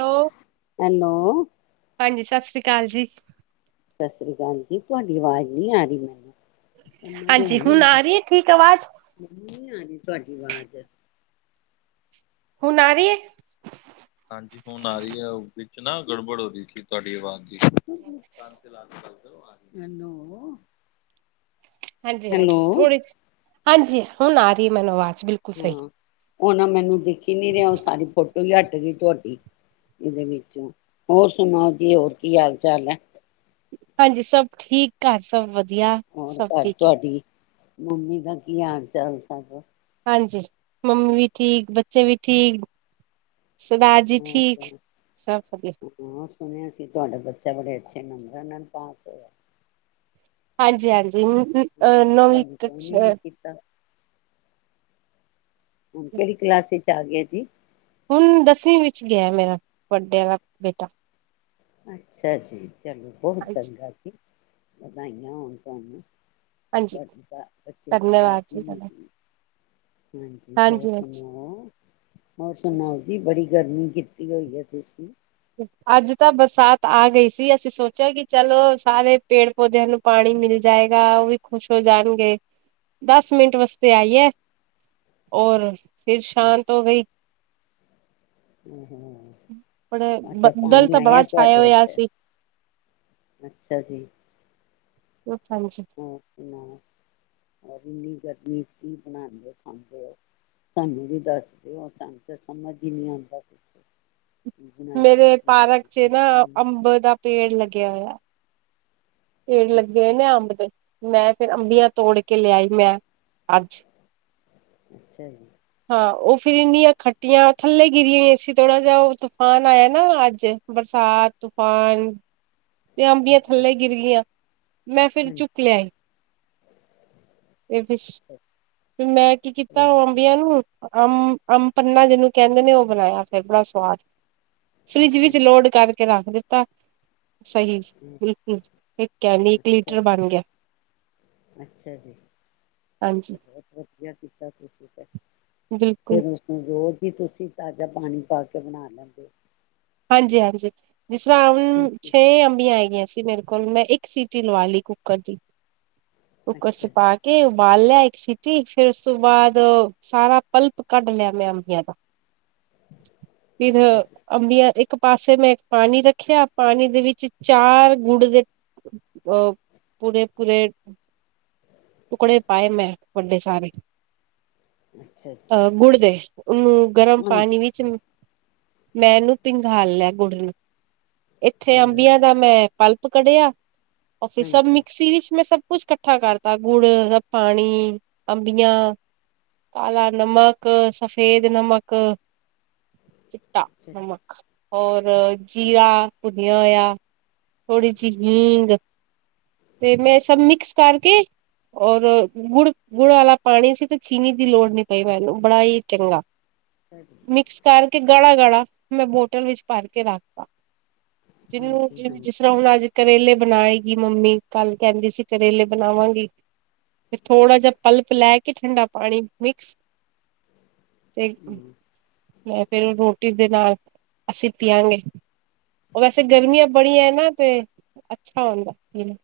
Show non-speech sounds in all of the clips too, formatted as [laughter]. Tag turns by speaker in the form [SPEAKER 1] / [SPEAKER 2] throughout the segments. [SPEAKER 1] Hello
[SPEAKER 2] hello,
[SPEAKER 1] ਹਾਂਜੀ ਸਤਿ ਸ਼੍ਰੀ ਕਾਲ ਜੀ।
[SPEAKER 2] ਸਤਿ ਸ੍ਰੀ ਅਕਾਲ ਜੀ ਤੁਹਾਡੀ ਆਵਾਜ਼ ਨੀ ਆ ਰਹੀ ਮੈਨੂੰ।
[SPEAKER 1] ਹਾਂਜੀ ਹੁਣ ਆ ਰਹੀ ਹੈ ਠੀਕ ਆਵਾਜ਼
[SPEAKER 2] [unintelligible] ਤੁਹਾਡੀ ਆਵਾਜ਼
[SPEAKER 1] ਹੁਨ ਆ ਰਹੀ ਏ।
[SPEAKER 2] ਹਾਂਜੀ ਹੁਣ ਆ ਰਹੀ ਹੈ, ਵਿੱਚ ਨਾ ਗੜਬੜ ਹੋ ਰਹੀ ਸੀ ਤੁਹਾਡੀ ਆਵਾਜ਼ [unintelligible] ਇਹਨੂੰ
[SPEAKER 1] ਹਾਂਜੀ-ਹਾਂਜੀ ਥੋੜੀ ਹਾਂਜੀ ਹੁਣ ਆ ਰਹੀ ਹੈ ਮੈਨ ਆਵਾਜ ਬਿਲ
[SPEAKER 2] ਹਾਂ। ਉਹ ਨਾ ਮੈਨੂੰ ਦੀ [unintelligible] ਤੁਹਾਡੀ ਇਹਦੇ ਵਿੱਚੋਂ ਹੋਰ ਸੁਣਾਉਣ ਜੀ ਹੋਰ ਕੀ ਹਾਲ ਚਾਲ ਐ
[SPEAKER 1] ਹਾਂਜੀ, ਸਭ ਠੀਕ ਘਰ ਸਭ ਵ
[SPEAKER 2] ਹੋਰ ਘਰ ਤੁਹਾਡੀ ਮੰਮੀ ਦਾ ਕੀ ਹਾਲ ਚਾਲ ਸਭ।
[SPEAKER 1] ਹਾਂਜੀ, ਮੰਮੀ ਵੀ ਠੀਕ ਬੱਚੇ ਵੀ ਠੀਕ। ਸਰਦਾਰ
[SPEAKER 2] [inaudible]
[SPEAKER 1] ਜੀ
[SPEAKER 2] ਹਾਂ,
[SPEAKER 1] ਠੀਕ ਸਭ ਵਧੀਆ
[SPEAKER 2] ਸੁਣਿਆ ਸੀ ਤੁਹਾਡੇ ਬੱਚਾ ਬੜੇ ਅੱਛੇ ਨੇ। [inaudible]
[SPEAKER 1] ਹਾਂਜੀ ਹਾਂਜੀ। ਜ ਅਹ ਨੋਵ
[SPEAKER 2] ਸਾਨੂੰ ਫੋਨ
[SPEAKER 1] ਕਕਸ
[SPEAKER 2] ਹੀ ਨਹੀਂ ਕੀਤਾ ਕਿਹੜੀ ਕਲਾਸ ਵਿੱਚ। ਆ ਗਏ ਜੀ।
[SPEAKER 1] ਹੁਣ ਦਸਵੀਂ ਵਿੱਚ ਗਿਆ ਮੇਰਾ ਵੱਡੇ ਆਲਾ ਬੇਟਾ।
[SPEAKER 2] ਅੱਛਾ ਜੀ। ਚਲੋ ਬਹੁਤ
[SPEAKER 1] ਹਾਂਜੀ
[SPEAKER 2] ਚੰਗਾ ਜੀ। ਵਧਾਈਆਂ ਹੋਣ ਤੁਹਾਨੂੰ।
[SPEAKER 1] ਹਾਂਜੀ
[SPEAKER 2] ਤੁਹਾਡੀ ਤਾਂ ਬੱਚੇ ਦੀ
[SPEAKER 1] ਧੰਨਵਾਦ
[SPEAKER 2] ਦਾਦੀ
[SPEAKER 1] ਜੀ
[SPEAKER 2] ਨੂੰ
[SPEAKER 1] ਤੁਹਾਡਾ
[SPEAKER 2] ਵੀ। ਹਾਂਜੀ, ਹੋਰ ਸੁਣੋ ਹੋਰ ਸੁਣਓ ਜੀ ਬੜੀ ਗਰਮੀ ਕੀਤੀ ਹੋਈ ਐ ਤੁਸੀਂ।
[SPEAKER 1] ਅੱਜ ਤਾਂ ਬਰਸਾਤ ਆ ਗਈ ਸੀ ਅਸੀਂ ਸੋਚਿਆ ਕਿ ਚੱਲ ਸਾਰੇ ਪੇੜ ਪੌਦਿਆਂ ਨੂੰ ਪਾਣੀ ਮਿਲ ਜਾਏਗਾ ਉਹ ਵੀ ਖੁਸ਼ ਹੋ ਜਾਣਗੇ ਦਸ ਮਿੰਟ ਵਾਸਤੇ ਆਈ ਐ ਔਰ। ਫਿਰ ਸ਼ਾਂਤ ਹੋ ਗਈ।
[SPEAKER 2] ਹੂੰ ਹੂੰ।
[SPEAKER 1] ਬੜੇ
[SPEAKER 2] ਅੱਛਾ,
[SPEAKER 1] ਬੱਦਲ
[SPEAKER 2] ਪਾਣੀ
[SPEAKER 1] ਤਾਂ ਬੜਾ
[SPEAKER 2] ਆਇਆ
[SPEAKER 1] ਛਾਇਆ
[SPEAKER 2] ਤੁਹਾਡੇ
[SPEAKER 1] ਹੋਇਆ
[SPEAKER 2] ਇਧਰ
[SPEAKER 1] ਸੀ
[SPEAKER 2] ਅੱਛਾ ਜੀ।
[SPEAKER 1] ਹਾਂਜੀ
[SPEAKER 2] ਹੂੰ ਹੂੰ। [inaudible] ਇੰਨੀ ਗਰਮੀ ਚ ਕੀ ਬਣਾਉਂਦੇ ਖਾਂਦੇ ਹੋ ਸਾਨੂੰ ਵੀ ਦੱਸਦੇ ਹੋ ਸਾਨੂੰ ਤਾਂ ਸਮਝ ਹੀ ਨਹੀਂ ਆਉਂਦਾ ਕੁਛ। ਕੀ ਬਣਾਈਏ
[SPEAKER 1] ਮੇਰੇ
[SPEAKER 2] ਕੀ
[SPEAKER 1] ਪਾਰਕ ਚ ਨਾ
[SPEAKER 2] ਕਰੀਏ
[SPEAKER 1] ਅੰਬ ਦਾ ਪੇੜ ਲੱਗਿਆ ਹੋਇਆ। ਪੇੜ ਲੱਗੇ
[SPEAKER 2] ਅੱਛਾ
[SPEAKER 1] ਹੋਏ ਨੇ ਅੰਬ ਦੇ ਮੈਂ ਫਿਰ ਅੰਬੀਆਂ ਤੋੜ ਕੇ ਲਿਆਈ ਮੈਂ ਅੱਜ
[SPEAKER 2] ਅੱਛਾ ਜੀ
[SPEAKER 1] ਹਾਂ ਉਹ। ਫਿਰ ਇੰਨੀਆਂ ਖੱਟੀਆਂ ਥੱਲੇ ਗਿਰੀਆਂ ਹੋਈਆਂ ਸੀ ਥੋੜਾ ਜਿਹਾ ਉਹ ਤੂਫਾਨ ਆਇਆ ਨਾ ਅੱਜ ਬਰਸਾਤ ਤੂਫਾਨ। ਤੇ ਅੰਬੀਆਂ
[SPEAKER 2] ਅੱਛਾ
[SPEAKER 1] ਥੱਲੇ ਗਿਰ ਗਈਆਂ। ਮੈਂ ਫਿਰ
[SPEAKER 2] ਹਾਂਜੀ
[SPEAKER 1] ਚੁੱਕ ਲਿਆਈ ਇਹ ਵਿਸ਼
[SPEAKER 2] ਅੱਛਾ
[SPEAKER 1] ਮੈਂ ਕੀ ਕੀਤਾ
[SPEAKER 2] ਅੱਛਾ ਜੀ
[SPEAKER 1] ਅੰਬੀਆਂ ਨੂੰ ਅਬ ਅੰਬ ਪੰਨਾ ਜਿਹਨੂੰ ਕਹਿੰਦੇ ਨੇ ਉਹ ਬਣਾਇਆ ਫਿਰ ਬੜਾ ਸਵਾਦ ਫਰਿੱਜ ਵਿੱਚ ਲੋਡ ਕਰਕੇ ਰੱਖ ਦਿੱਤ [unintelligible] ਸਹੀ ਬਿਲਕੁਲ ਇੱਕ ਕੈਨੀ ਇੱਕ
[SPEAKER 2] ਅੱਛਾ
[SPEAKER 1] ਲੀਟਰ ਬਣ ਗਿਆ
[SPEAKER 2] ਅੱਛਾ ਜੀ
[SPEAKER 1] ਹਾਂਜੀ
[SPEAKER 2] ਆ ਕੀਤਾ ਤੁਸੀਂ ਤੇ
[SPEAKER 1] ਬਿਲਕੁਲ
[SPEAKER 2] ਫੇਰ ਉਸਨੂੰ ਜੋ ਕੀ ਤੁਸੀਂ ਤਾਜ਼ਾ ਪਾਣੀ ਪਾ ਕੇ ਬਣਾ ਲੈਂਦੇ ਹੋ।
[SPEAKER 1] ਹਾਂਜੀ-ਹਾਂਜੀ ਜਿਸ ਤਰ੍ਹਾਂ ਹੁਣ
[SPEAKER 2] ਠੀਕ ਹੈ,
[SPEAKER 1] ਛੇ ਅੰਬੀਆ ਹੇਗੀਆਂ ਸੀ ਮੇਰੇ ਮੈਂ ਇੱਕ ਸੀਟੀ ਲਵਾਂ ਲੀ ਕੁੱਕਰ ਦੀ। ਕੁਕਰ ਚ
[SPEAKER 2] ਅੱਛਾ ਜੀ
[SPEAKER 1] ਪਾ ਕੇ ਪਾਲ ਲਿਆ ਇੱਕ ਸੀਟੀ ਫਿਰ ਉਸ ਤੋਂ ਬਾਅਦ ਸਾਰਾ ਪਲਪ ਕੱਢ ਲਿਆ ਮੈਂ ਅੰਬੀਆਂ ਦਾ। ਫਿਰ
[SPEAKER 2] ਅੱਛਾ ਜੀ
[SPEAKER 1] ਅੰਬੀਆਂ ਇੱਕ ਪਾਸੇ ਮੈਂ ਇੱਕ ਪਾਣੀ ਰੱਖਿਆ ਪਾਣੀ ਦੇ ਵਿੱਚ ਚਾਰ ਗੁੜ ਦੇ ਉਹ ਪੂਰੇ [unintelligible] ਟੁਕੜੇ ਪਾਏ ਮੈਂ ਵੱਡੇ ਸਾਰੇ।
[SPEAKER 2] ਅੱਛਾ ਜੀ
[SPEAKER 1] ਅਹ ਗੁੜ ਦੇ। ਉਹਨੂੰ ਗਰਮ
[SPEAKER 2] ਹਾਂਜੀ
[SPEAKER 1] ਪਾਣੀ ਵਿੱਚ ਮੈਂਨੂੰ ਪਿੰਗਾਲ ਲਿਆ ਗੁੜ ਨੂੰ ਇੱਥੇ
[SPEAKER 2] ਚੰਗਾ
[SPEAKER 1] ਅੰਬੀਆਂ
[SPEAKER 2] ਜੀ
[SPEAKER 1] ਦਾ ਮੈਂ ਪਲਪ ਪਕੜਿਆ ਫਿਰ ਸਭ
[SPEAKER 2] ਹਾਂਜੀ
[SPEAKER 1] ਮਿਕ੍ਸੀ ਵਿੱਚ ਮੈਂ ਸਭ ਸ ਕੁਛ ਇਕੱਠਾ ਕਰਤਾ ਗੁੜ ਦਾ ਪਾਣੀ, ਅੰਬੀਆਂ, ਕਾਲਾ ਨਮਕ, ਸਫੇਦ ਨਮਕ। ਚਿੱਟਾ
[SPEAKER 2] ਅੱਛਾ ਜੀ
[SPEAKER 1] ਨਮਕ। ਹੋਰ ਅ
[SPEAKER 2] ਅੱਛਾ
[SPEAKER 1] ਜੀਰਾ [unintelligible] ਥੋੜੀ ਜੀ
[SPEAKER 2] ਅੱਛਾ
[SPEAKER 1] ਹੀਗ ਤੇ ਮੈਂ ਸਭ ਮਿਕਸ ਕਰਕੇ ਔਰ ਗੁੜ ਗੁੜ ਵਾਲਾ ਪਾਣੀ ਸੀ ਤੇ ਚੀਨੀ ਦੀ ਲੋੜ ਨਹੀਂ ਪਈ ਮੈਨੂੰ ਬੜਾ ਹੀ ਚੰਗਾ
[SPEAKER 2] ਜੀ
[SPEAKER 1] ਮਿਕਸ ਕਰਕੇ ਗਾੜਾ- ਗਾੜਾ [inaudible] ਮੈਂ ਬੋਤਲ ਵਿੱਚ ਭਰ ਕੇ ਰੱਖ ਤਾ। ਜਿਹਨੂੰ
[SPEAKER 2] ਹਾਂਜੀ
[SPEAKER 1] ਜਿਵੇਂ
[SPEAKER 2] ਹਾਂਜੀ
[SPEAKER 1] ਜਿਸ ਤਰ੍ਹਾਂ ਹੁਣ ਅੱਜ ਕਰੇਲੇ ਬਣਾਏਗੀ ਮੰਮੀ ਕੱਲ ਕਹਿੰਦੀ ਸੀ ਕਰੇਲੇ ਬਣਾਵਾਂਗੀ ਤੇ ਥੋੜ੍ਹਾ ਜਿਹਾ ਪਲਪ ਲੈ ਕੇ ਠੰਡਾ ਪਾਣੀ ਮਿਕਸ ਤੇ ਮੈਂ ਫੇਰ ਰੋਟੀ ਟੀੰਡੇ ਨਾਲ ਅਸੀਂ ਪਿਆਂਗੇ ਉਹ ਵੈਸੇ ਗਰਮੀਆਂ ਬੜੀਆਂ ਹੈ ਨਾ ਤੇ ਅੱਛਾ ਹੁੰਦਾ ਪੀਣਾ।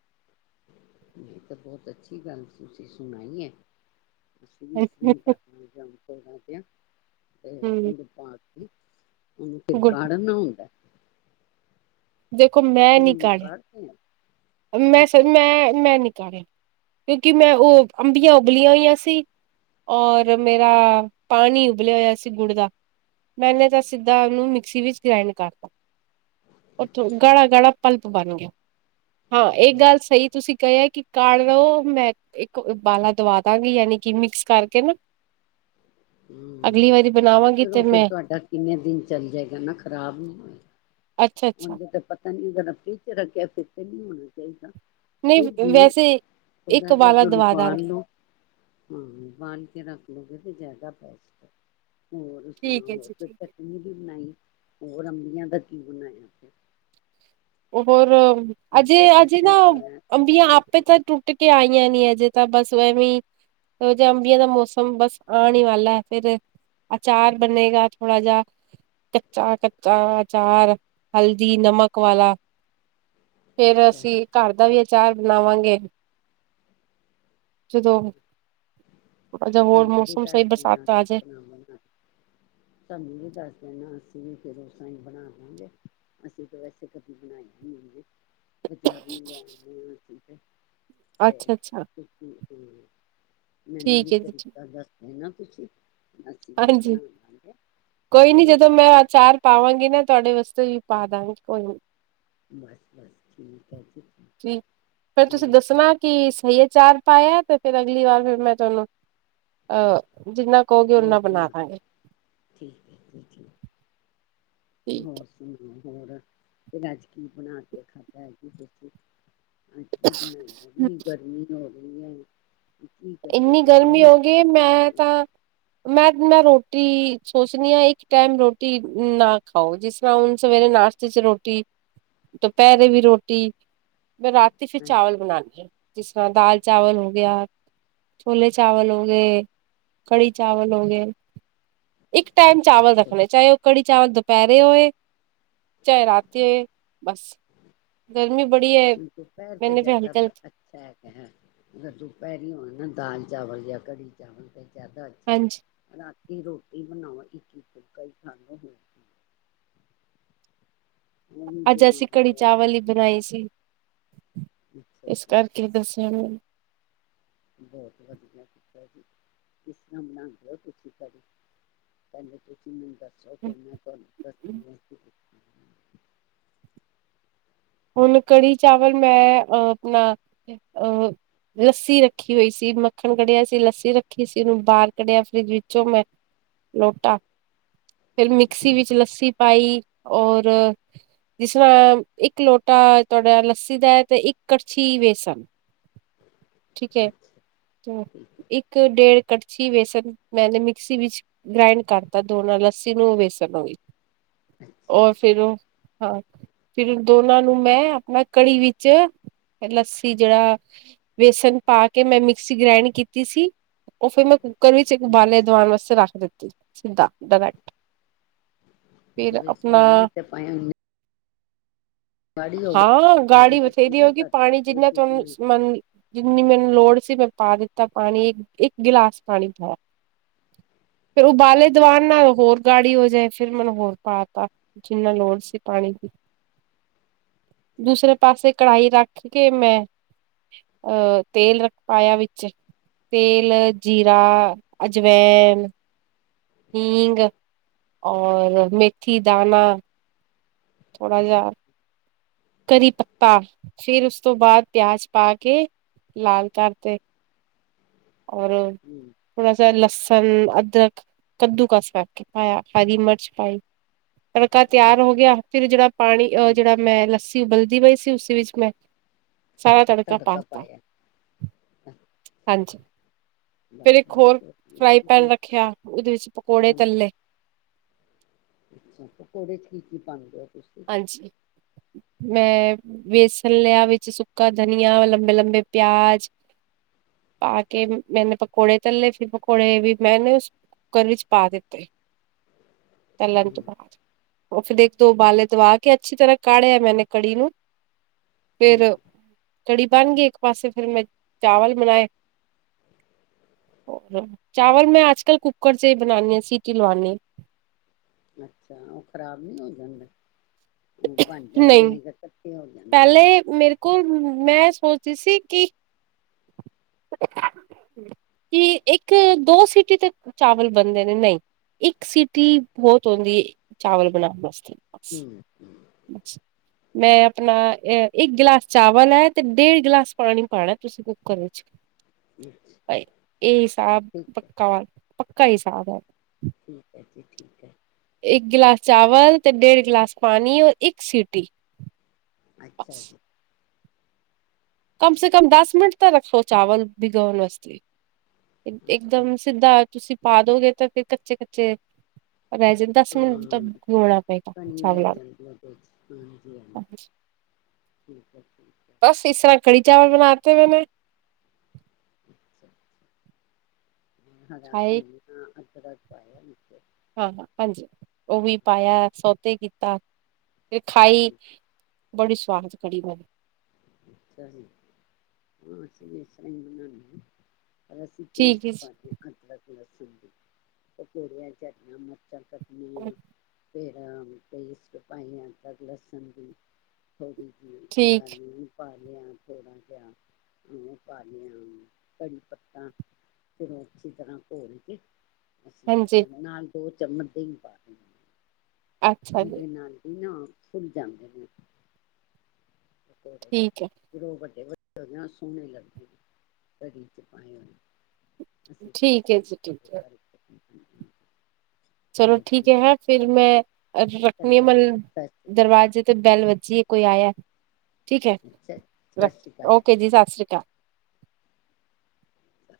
[SPEAKER 2] ਨਹੀਂ ਤਾਂ ਬਹੁਤ ਅੱਛੀ ਗੱਲ ਤੁਸੀਂ ਸੁਣਾਈ ਏ। [unintelligible] [inaudible]
[SPEAKER 1] ਹਮ
[SPEAKER 2] ਗੁੜ ਪਾ [inaudible] ਉਹਨੂੰ ਫਿਰ ਕਾੜਨਾ ਹੁੰਦਾ।
[SPEAKER 1] ਦੇਖੋ ਮੈਂ ਨੀ
[SPEAKER 2] ਨੂੰ ਕਰਦੇ ਆ
[SPEAKER 1] ਕਾੜਿਆ। ਮੈਂ ਸ
[SPEAKER 2] ਅੱਛਾ
[SPEAKER 1] ਮੈਂ -ਮੈਂ ਨਹੀ। ਕਿਉਂਕਿ ਮੈਂ ਉਹ ਅੰਬੀਆਂ ਉਬਲੀਆਂ ਹੋਈਆਂ ਸੀ ਔਰ ਮੇਰਾ ਪਾਣੀ ਉਬਲਿਆ ਹੋਇਆ ਸੀ ਗੁੜ ਦਾ ਮੈਨੇ ਤਾਂ ਸਿੱਧਾ ਉਹਨੂੰ ਮਿਕਸੀ ਵਿੱਚ ਗ੍ਰੈਂਡ ਕਰਤਾ। ਤੇ ਹੁਣ
[SPEAKER 2] ਅੱਛਾ
[SPEAKER 1] ਗਾੜਾ ਗਾੜਾ ਪਲਪ [inaudible] ਇਹ
[SPEAKER 2] ਬਹੁਤ
[SPEAKER 1] ਗੱਲ ਸਹੀ ਤੁਸੀਂ ਕ ਕਿ ਕਾੜ ਲੋ ਮੈਂ ਇੱਕ ਉਬਾਲਾ ਦਵਾ ਦਾਂਗੀ ਯਾਨੀ ਕਿ ਮਿਕਸ ਕਰਕੇ ਨਾ
[SPEAKER 2] ਹੂੰ
[SPEAKER 1] ਅਗਲੀ ਵਾਰੀ ਬਣਾਵਾਂਗੀ
[SPEAKER 2] ਫਿਰ ਉਹ
[SPEAKER 1] ਤੇ
[SPEAKER 2] ਫਿਰ
[SPEAKER 1] ਮੈਂ
[SPEAKER 2] ਤੁਹਾਡਾ ਕਿੰਨੇ ਦਿਨ ਚੱਲ ਜਾਏਗਾ ਨਾ ਖ਼ਰਾਬ ਨਹੀ ਹੋਗਾ।
[SPEAKER 1] ਅੱਛਾ ਅੱਛਾ
[SPEAKER 2] ਉਂਜ ਤੇ ਪਤਾ ਨੀ ਅਗਰ ਫੀਰਜ 'ਚ ਰੱਖਿਆ ਫਿਰ ਤੇ ਨਹੀਂ ਹੋਣਾ ਚਾਹੀਦਾ।
[SPEAKER 1] ਨਹੀਂ
[SPEAKER 2] ਫਿਰ ਵੀ
[SPEAKER 1] ਵੈਸੇ ਇੱਕ
[SPEAKER 2] ਥੋੜਾ ਜਿਹਾ
[SPEAKER 1] ਉਬਾਲਾ
[SPEAKER 2] ਅਗਰ
[SPEAKER 1] ਦਵਾ
[SPEAKER 2] ਉਬਾਲ
[SPEAKER 1] ਦਾਂਗੀ
[SPEAKER 2] ਲਓ ਹਾਂ ਉਬਾਲ ਕੇ ਰੱਖ ਲਓਗੇ ਤੇ ਜ਼ਿਆਦਾ ਬੈਸਟ ਹੈ ਹੋਰ
[SPEAKER 1] ਠੀਕ
[SPEAKER 2] ਸੁਣਾਓ
[SPEAKER 1] ਹੈ
[SPEAKER 2] ਹੋਰ
[SPEAKER 1] ਜੀ
[SPEAKER 2] ਫਿਰ
[SPEAKER 1] ਠੀਕ ਹੈ
[SPEAKER 2] ਚਟਨੀ ਵੀ ਬਣਾਈ। ਹੋਰ ਅੰਬੀਆਦਾ ਕੀ ਬਣਾਇਆ। [inaudible]
[SPEAKER 1] ਹੋਰ ਅਜੇ
[SPEAKER 2] ਮਿੱਠੀ
[SPEAKER 1] ਅਜੇ ਨਾ
[SPEAKER 2] ਚਟਨੀ ਬਣਾਇਆ ਹਰੀ
[SPEAKER 1] ਅੰਬੀਆਂ ਆਪੇ
[SPEAKER 2] ਚਟਨੀ
[SPEAKER 1] ਤਾਂ ਟੁੱਟ ਕੇ ਆਈਆਂ ਨੀ ਅਜੇ ਬਸ ਐਵੇਂ ਇਹੋ ਜਿਹਾ ਅੰਬੀਆਂ ਦਾ ਮੌਸਮ ਬਸ ਆਉਣ ਹੀ ਵਾਲਾ ਹੈ ਫੇਰ ਅਚਾਰ ਬਣੇਗਾ ਥੋੜਾ ਜਿਹਾ ਕੱਚਾ ਕੱਚਾ ਅਚਾਰ ਹਲਦੀ ਨਮਕ ਵਾਲਾ। ਫੇਰ
[SPEAKER 2] ਅੱਛਾ
[SPEAKER 1] ਅਸੀਂ ਘਰ ਦਾ ਵੀ ਚਾਰ ਬਣਾਵਾਂਗੇ ਜਦੋਂ ਜਾਂ ਹੋਰ
[SPEAKER 2] ਸਾਨੂੰ ਵੀ
[SPEAKER 1] ਮੌਸਮ
[SPEAKER 2] ਦੱਸ
[SPEAKER 1] ਸਹੀ
[SPEAKER 2] ਦੇਣਾ
[SPEAKER 1] ਬਰਸਾਤ ਆ ਜਾਏ
[SPEAKER 2] ਕਿਸਤਰਾਂ ਬ ਸਾਨੂੰ ਵੀ ਦੱਸ ਦੇਣਾ ਅੱਸੀ ਫਿਰ ਉਸ ਤਰ੍ਹਾਂ ਹੀ ਬਣਾ ਲਾਂਗੇ ਅਸੀਂ ਤਾਂ ਵੈਸੇ ਕਦੀ ਬਣਾਈ ਹੀ ਹਗੇ। ਬਜ਼ਾਰੋ ਲੈਣ ਆ ਅਸੀਂ ਤੇ
[SPEAKER 1] ਅੱਛਾ ਅੱਛਾ
[SPEAKER 2] [unintelligible] [unintelligible] ਦੱਸ
[SPEAKER 1] [inaudible]
[SPEAKER 2] [unintelligible] ਵੀ
[SPEAKER 1] ਹਾਂਜੀ,
[SPEAKER 2] ਬਣਾ ਲਾਂਗੇ
[SPEAKER 1] ਕੋਈ ਨੀ,
[SPEAKER 2] ਹਨਾ।
[SPEAKER 1] ਜਦੋਂ ਮੈਂ ਅਚਾਰ ਪਾਵਾਂਗੀ ਨਾ ਤੁਹਾਡੇ ਵਾਸ [unintelligible] ਪਾਦਾਂਗੀ ਕੋਈ ਨਹੀਂ।
[SPEAKER 2] ਬਸ-ਬਸ ਠੀਕ ਹੈ ਜੀ,
[SPEAKER 1] ਠੀਕ ਫੇਰ ਤੁਸੀਂ
[SPEAKER 2] ਹੋਰ ਕੀ
[SPEAKER 1] ਦੱਸਣਾ ਕਿ ਸਹੀ ਅਚਾਰ ਪਾਇਆ ਤੇ ਫਿਰ ਅਗਲੀ ਵਾਰ ਫਿਰ ਮੈਂ ਤੁਹਾਨੂੰ, ਅਹ ਜਿੰਨਾ ਕੋਹਗੇ
[SPEAKER 2] ਹੋਰ
[SPEAKER 1] ਉਹਨਾ
[SPEAKER 2] ਸੁਣਾ ਠੀਕ ਹੈ ਜੀ ਠੀਕ
[SPEAKER 1] [unintelligible]
[SPEAKER 2] ਹੋਰ ਸੁਣਾਓ? ਹੋਰ ਤੇ ਫਿਰ ਅੱਜ ਕੀ ਬਣਾ ਕੇ ਖਾਧਾ ਹੈ ਕਿ ਤੁਸੀਂ? ਅੱਜ ਕੀ ਬਣਾਇਆ?
[SPEAKER 1] ਹੈ।
[SPEAKER 2] ਇੰਨੀ ਗਰਮੀ ਹੋ ਗੀ
[SPEAKER 1] ਇੰਨੀ ਗਰਮੀ
[SPEAKER 2] ਸਮਝ
[SPEAKER 1] ਹੋ ਗਈ
[SPEAKER 2] ਨੀ ਆ
[SPEAKER 1] ਮੈਂ
[SPEAKER 2] ਰਹੀ
[SPEAKER 1] ਤਾਂ, ਮੈਂ ਮੈਂ ਰੋਟੀ ਰੋਟੀ ਸੋਚਣੀ ਆ ਇੱਕ ਟਾਈਮ ਰੋਟੀ ਨਾ ਖਾਓ, ਜਿਸ ਤਰ੍ਹਾਂ ਹੁਣ ਸਵੇਰੇ ਨਾਸ਼ਤੇ ਚ ਰੋਟੀ, ਦੁਪਹਿਰੇ ਵੀ ਰੋਟੀ ਮੈਂ ਰਾਤੀ ਫਿਰ
[SPEAKER 2] ਹਾਂਜੀ
[SPEAKER 1] ਚਾਵਲ ਬਨਾਨੀ ਆ। ਜਿਸ ਤਰ੍ਹਾਂ ਦਾਲ ਚਾਵਲ ਹੋ ਗਿਆ ਛੋਲੇ ਚਾਵਲ ਹੋ ਗਏ, ਕੜੀ ਚਾਵਲ ਹੋ ਗਏ। ਇੱਕ ਟਾਈਮ ਚਾਵਲ
[SPEAKER 2] ਅੱਛਾ
[SPEAKER 1] ਰੱਖਣੇ, ਚਾਹੇ ਉਹ ਕੜੀ ਚਾਹੇ ਉਹ ਦੁਪਹਿਰੇ ਹੋਏ, ਚਾਹੇ ਰਾਤੀ ਹੋਏ, ਬਸ ਗਰ
[SPEAKER 2] ਦੁਪਹਿਰ ਤੇ ਜ਼ਿਆਦਾ ਅੱਛਾ ਹੈਗੇ ਅਗਰ ਦੁਪਹਿਰੀ ਹੋ ਦਾਲ ਚਾਵਲ ਯਾ ਕੜੀ ਚਾਵਲ ਤੇ ਜਿਆਦਾ ਅੱਛਾ
[SPEAKER 1] ਹਾਂਜੀ
[SPEAKER 2] ਹੈ। ਰਾਤ ਕੀ ਰੋਟੀ ਬਣਾਉ ਇੱਕ-ਇੱਕ ਫੁਲਕਾ ਈ ਖਾ ਲਓ।
[SPEAKER 1] ਅੱਜ ਅਸੀਂ ਕੜੀ
[SPEAKER 2] ਹੈ।
[SPEAKER 1] ਚਾਵਲ ਹੀ ਬਣਾਏ ਸੀ।
[SPEAKER 2] ਅੱਛਾ
[SPEAKER 1] ਇਸ
[SPEAKER 2] ਜੀ
[SPEAKER 1] ਕਰਕੇ ਦੱਸਿਆ ਮੈ।
[SPEAKER 2] ਬਹੁਤ ਵਧੀਆ ਕੀਤਾ ਜੀ, ਕਿਸ ਤਰ੍ਹਾਂ ਬਣਾਉਂਦੇ ਹੋ ਤੁਸੀਂ ਕੜੀ? ਪਹਿਲੇ ਤੁਸੀਂ ਮੈਨੂੰ
[SPEAKER 1] ਮੈਨੂੰ
[SPEAKER 2] ਦੱ [inaudible]
[SPEAKER 1] ਹੁਣ ਕੜੀ ਚਾਵਲ ਮੈਂ, ਅਹ, ਆਪਣਾ ਅਹ, ਲੱਸੀ ਰੱਖੀ ਹੋਈ ਸੀ ਮੱਖਣ ਕੱਢਿਆ ਸੀ, ਲੱਸੀ ਰੱਖੀ ਸੀ ਹੁਨ ਬਾਹਰ ਕੱਢਿਆ ਫਰਿਜ ਵਿੱਚੋਂ ਮੈਂ, ਲੋਟਾ। ਫਿਰ ਮਿਕਸੀ ਵਿੱਚ ਲੱਸੀ ਪਾਈ ਔਰ, ਜਿਸ ਤਰ੍ਹਾਂ ਇੱਕ ਲੋ [unintelligible] ਤੁਹਾਡਾ ਲੱਸੀ ਦਾ ਹੈ ਤੇ ਇੱਕ ਕੜਛੀ ਵੇਸਣ। ਠੀਕ ਹੈ,
[SPEAKER 2] ਅੱਛਾ
[SPEAKER 1] ਤੋਂ
[SPEAKER 2] ਠੀਕ
[SPEAKER 1] ਇੱਕ ਡੇਢ ਕੜਛੀ ਵੇਸਣ ਮੈ ਤੇ ਮਿਕਸੀ ਵਿੱਚ ਗ੍ਰਾਇੰਡ ਕਰਤਾ ਦੋ ਨਾਲ ਲੱਸੀ ਨੂੰ ਵੇਸਣ ਨੂੰ ਵੀ।
[SPEAKER 2] ਹੈ ਅੱਛਾ
[SPEAKER 1] ਔਰ ਫਿਰ ੳ ਹਾਂ, ਫਿਰ ਦੋ ਉਹਨਾਂ ਨੂੰ ਮੈਂ ਆਪਣਾ ਕੜੀ ਵਿੱਚ, ਲੱਸੀ ਜਿਹੜਾ ਵੇਸਣ ਪਾ ਕੇ ਮੈਂ ਮਿਕਸੀ ਗ੍ਰੈਂਡ ਕੀਤੀ ਸੀ ਉਹ ਫਿਰ ਮੈਂ ਕੁੱਕਰ ਵਿੱਚ
[SPEAKER 2] ਜੀ
[SPEAKER 1] ਉਬਾਲੇ
[SPEAKER 2] ਅੱਛਾ
[SPEAKER 1] ਦਵਾਣ ਵਾਸਤੇ ਰੱਖ ਦਿੱਤੀ। ਸਿੱਧਾ
[SPEAKER 2] ਇਹਦੇ
[SPEAKER 1] ਫਿਰ
[SPEAKER 2] ਵਿੱਚ
[SPEAKER 1] ਆਪਣਾ
[SPEAKER 2] ਪਾਣੀ ਵੀ ਤੇ ਪਾਇਆ ਇੰਨੀ ਗਾੜੀ ਹੋ
[SPEAKER 1] ਹਾਂ
[SPEAKER 2] ਗਈ ਪਾਣੀ
[SPEAKER 1] ਗਾੜੀ
[SPEAKER 2] ਤਾਂ
[SPEAKER 1] ਬਥੇਰੀ
[SPEAKER 2] ਪਏਗਾ
[SPEAKER 1] ਹੋਗੀ,
[SPEAKER 2] ਘੱਟ ਤੋਂ
[SPEAKER 1] ਪਾਣੀ ਜਿੰਨਾ
[SPEAKER 2] ਘੱਟ ਦੋ
[SPEAKER 1] ਤੁਹਾਨੂੰ
[SPEAKER 2] ਤਿੰਨ
[SPEAKER 1] ਮਨ ਜਿੰਨੀ ਮੈਨੂੰ ਲੋੜ ਸੀ ਮੈਂ ਪਾ ਦਿੱਤਾ ਪਾਣੀ ਇੱਕ-ਇੱਕ ਗਿਲਾਸ ਪਾਣੀ ਪਾਇਆ। ਫਿਰ ਉਬਾਲੇ ਦੀਵਾਨ ਨਾਲ ਹੋਰ ਗਾੜੀ ਹੋ ਜਾਏ ਫਿਰ ਮੈਂ ਹੋਰ ਪਾ ਤਾ, ਜਿੰਨਾ ਲੋੜ ਸੀ ਪਾਣੀ ਦੀ। ਦੂਸਰੇ ਪਾਸੇ ਕੜਾਈ ਰੱਖ ਠੀਕ ਏ, ਮੈਂ ਅਹ ਤੇਲ ਰੱਖ ਪਾਇਆ ਵਿੱਚ ਤੇਲ, ਜੀਰਾ, ਅਜਵੈਨ ਹੀਂਗ ਔਰ ਮੇੱਥੀ-ਦਾਣਾ ਥੋੜ੍ਹਾ ਜਿਹਾ, ਕੜੀ ਪੱਤਾ ਫਿਰ ਉਸ ਤੋਂ ਬਾਅਦ ਪਿਆਜ ਪਾ ਕੇ ਲਾਲ ਕਰਤੇ। ਔਰ ਥੋੜਾ ਜੇ ਲਸਣ, ਅਦਰਕ ਕੱਦੂ-ਕਸ ਕਰਕੇ ਪਾਇਆ, ਹਰੀ ਮਿਰਚ ਪਾਈ, ਤੜਕਾ ਤਿਆਰ
[SPEAKER 2] ਹੂੰ
[SPEAKER 1] ਹੋ ਗਿਆ, ਫਿਰ ਜਿਹੜਾ ਪਾਣੀ ਅਹ ਜਿਹੜਾ ਮੈਂ ਲੱਸੀ ਉਬਲਦੀ ਪਈ ਸੀ ਉਸੇ ਵਿੱਚ ਮੈਂ ਸਾਰਾ ਤੜਕਾ ਪਾਤਾ, ਹਾਂਜੀ। ਫਿਰ
[SPEAKER 2] ਬਸ
[SPEAKER 1] ਇੱਕ ਹੋਰ
[SPEAKER 2] ਬਹੁਤ
[SPEAKER 1] ਫਰਾਈ
[SPEAKER 2] ਵਧੀਆ [unintelligible]
[SPEAKER 1] ਪੈਨ ਰੱਖਿਆ ਉਹਦੇ ਵਿੱਚ ਪਕੌੜੇ
[SPEAKER 2] ਹਾਂਜੀ,
[SPEAKER 1] ਤੱਲੇ
[SPEAKER 2] ਅੱਛਾ ਪਕੌੜੇ ਠੀਕ ਕੀ ਪਾਉਂਦੇ ਔ।
[SPEAKER 1] ਹਾਂਜੀ, ਮੈਂ ਬੇਸਣ ਲਿਆ ਵਿੱਚ ਸੁੱਕਾ ਧਨੀਆ, ਲੰਬੇ-ਲੰਬੇ ਪਿਆਜ ਪਾ ਕੇ ਮੈਨੇ ਪਕੌੜੇ ਤੱਲੇ, ਫਿਰ ਪਕੌੜੇ ਵੀ ਮੈਂਨੇ ਉਸ ਕੁੱਕਰ ਵਿੱਚ ਪਾ ਦਿੱਤੇ। ਤੱਲਣ ਤੋਂ
[SPEAKER 2] ਹੂੰ
[SPEAKER 1] ਬਾਦ ਉਹ ਫਿਰ ਇਕ-ਦੋ ਉਬਾਲੇ ਦਵਾ ਕੇ ਅੱਛੀ ਤਰ੍ਹਾਂ ਕਾਢਿਆ ਮੈਂ ਕੜੀ ਨੂੰ ਫੇਰ ਕੜੀ ਬਣ ਗਈ ਇੱਕ ਪਾਸੇ ਫਿਰ ਮੈਂ ਚਾਵਲ ਬਣਾਏ, ਹੋਰ ਚਾਵਲ ਮੈਂ ਅੱਜ-ਕੱਲ ਕੁੱਕਰ ਚ ਹੀ ਬਣਾਉਣੀ ਆਂ ਸੀਟੀ ਲਵਾਣੀ ਹਾਂ।
[SPEAKER 2] ਅੱਛਾ, ਉਹ ਖ਼ਰਾਬ ਨੀ ਹੋ ਜਾਂਦੇ। ਬਣ ਜਾਂਦੇ
[SPEAKER 1] ਨਹੀਂ
[SPEAKER 2] ਆ ਜ ਇਕਠੇ ਹੋ ਜਾਂਦੇ ਨੇ
[SPEAKER 1] ਪਹਿਲੇ ਮੇਰੇ ਕੋਲ ਮੈਂ ਸੋਚਦੀ ਸੀ ਕਿ-ਕਿ ਇੱਕ ਦੋ ਸੀਟੀ ਤੇ ਚਾਵਲ ਬਣਦੇ ਨੇ, ਨਹੀਂ ਇੱਕ ਸੀਟੀ ਬਹੁਤ ਹੁੰਦੀ ਹੈ ਚਾਵਲ ਬਣਾਉਣ ਵਾਸਤੇ। ਬਸ
[SPEAKER 2] ਹੁੰ-ਹੁੰ
[SPEAKER 1] ਮੈਂ ਆਪਣਾ ਇੱਕ ਗਿਲਾਸ ਚਾਵਲ ਹੈ ਤੇ ਡੇਢ ਗਿਲਾਸ ਪਾਣੀ ਪਾਉਣਾ ਤੁਸੀਂ ਕੁੱਕਰ ਵਿੱਚ। ਭਏ ਇਸ ਸਾਬ
[SPEAKER 2] ਠੀਕ ਹੈ
[SPEAKER 1] ਪੱਕਾ-ਪੱਕਾ ਹਿਸਾਬ ਹੈ।
[SPEAKER 2] ਠੀਕ ਹੈ ਜੀ ਠੀਕ ਹੈ
[SPEAKER 1] ਇੱਕ ਗਲਾਸ ਚਾਵਲ ਅਤੇ ਡੇਢ ਗਲਾਸ ਪਾਣੀ ਔਰ ਇੱਕ ਸੀਟੀ।
[SPEAKER 2] ਅੱਛਾ
[SPEAKER 1] ਬਸ
[SPEAKER 2] ਜੀ।
[SPEAKER 1] ਕਮ ਸੇ ਕਮ ਦਸ ਮਿੰਟ ਤਾਂ ਰੱਖੋ ਚਾਵਲ ਭਿਗਾਉਣ ਵਾਸਤੇ,
[SPEAKER 2] ਅੱਛਾ
[SPEAKER 1] ਇੱਕਦਮ ਸਿੱਧਾ ਤੁਸੀਂ ਪਾ ਦੋਗੇ ਤਾਂ ਫਿਰ ਕੱਚੇ-ਕੱਚੇ
[SPEAKER 2] ਹਾਂ ਪਾਣੀ ਲੇ
[SPEAKER 1] ਚਾਵਲਾਂ
[SPEAKER 2] ਜਾਂਦੀ ਹੈ ਉਦੇ ਚ, ਹਾਂਜੀ-ਹਾਂਜੀ,
[SPEAKER 1] ਨੂੰ
[SPEAKER 2] ਠੀਕ ਹੈ-ਠੀਕ ਹੈ।
[SPEAKER 1] ਬਸ ਇਸ ਤਰ੍ਹਾਂ ਕੜੀ ਚਾਵਲ ਬਣਾਤੇ ਵੇ ਨੇ
[SPEAKER 2] ਅੱਛਾ ਹਰਾ
[SPEAKER 1] ਖਾਏ
[SPEAKER 2] ਤਨੀਆਂ [unintelligible]
[SPEAKER 1] ਹਾਂ ਹਾਂਜੀ ਉਹ ਵੀ ਪਾਇਆ ਸੋਤੇ ਕੀਤਾ ਲਿਖਾਈ ਬੜੀ ਸਵਾਦ ਕੜੀ ਬਣੀ।
[SPEAKER 2] ਅੱਛਾ ਜੀ, ਹਾਬ ਅੱਸੀ ਵੀ ਇਸਤਰਾਂ ਹੀ ਬਣਾਂਦੇ ਹਾਂ। ਅਸੀ ਪੇਸਟ
[SPEAKER 1] ਠੀਕ ਹੈ ਜੀ
[SPEAKER 2] ਪਾਦੇਂ ਹਾਂ ਅਦਰਕ [unintelligible] ਪਕੌੜਿਆ ਚ ਹਰਿਆ ਮਰਚਾ
[SPEAKER 1] ਹਮ।
[SPEAKER 2] ਫਿਰ ਪੇਸਟ ਪਾਈਆਂ ਅਦਰਕ ਲਸਣ ਦੀ ਥੋੜ੍ਹੀ
[SPEAKER 1] ਠੀਕ
[SPEAKER 2] [unintelligible] ਪਾਲਿਆ ਥੋੜ੍ਹਾ ਜਿਹਾ ਉਹ ਪਾਲਿਆ ਕੜੀ ਪੱਤਾ ਫਿਰੋ ਅੱਛੀ ਤਰ੍ਹਾਂ ਘੋਲ ਕੇ
[SPEAKER 1] ਹਾਂਜੀ
[SPEAKER 2] ਅੱਛਾ ਨਾਲ ਦੋ ਚਮਚ ਦੇਹੀ ਪਾ
[SPEAKER 1] ਅੱਛਾ ਜੀ
[SPEAKER 2] ਉਹਦੇ ਨਾਲ ਹੀ ਨਾ ਫੁੱਲ ਜਾਂਦੇ ਹਨ।
[SPEAKER 1] ਠੀਕ ਹੈ
[SPEAKER 2] ਦੋ ਵੱਡੇ ਸੋਹਣੇ ਲੱਗੇਦੇ ਨੇ ਘੜੀ ਚ ਪਾਏ ਹੋਏ।
[SPEAKER 1] ਠੀਕ ਹੈ ਜੀ ਠੀਕ ਹੈ
[SPEAKER 2] [unintelligible] ਹਮ।
[SPEAKER 1] ਚਲੋ ਠੀਕ ਹੈ ਫਿਰ ਮੈਂ
[SPEAKER 2] ਕੁਝ
[SPEAKER 1] ਰੱਖਣੀ
[SPEAKER 2] ਚੰਗਾ
[SPEAKER 1] ਮਲ
[SPEAKER 2] ਸਤਿ
[SPEAKER 1] ਦਰਵਾਜ਼ੇ ਤੇ ਬੈਲ ਵੱਜੀ ਏ। ਕੋਈ ਆਇਆ। ਠੀਕ ਹੈ
[SPEAKER 2] ਸ਼੍ਰੀ ਅਕਾਲ
[SPEAKER 1] ਰ
[SPEAKER 2] ਸਤਿ ਸ਼੍ਰੀ ਅਕਾਲ
[SPEAKER 1] ਓਕੇ ਜੀ ਸਤਿ ਸ਼੍ਰੀ ਅਕਾਲ।
[SPEAKER 2] ਜੀ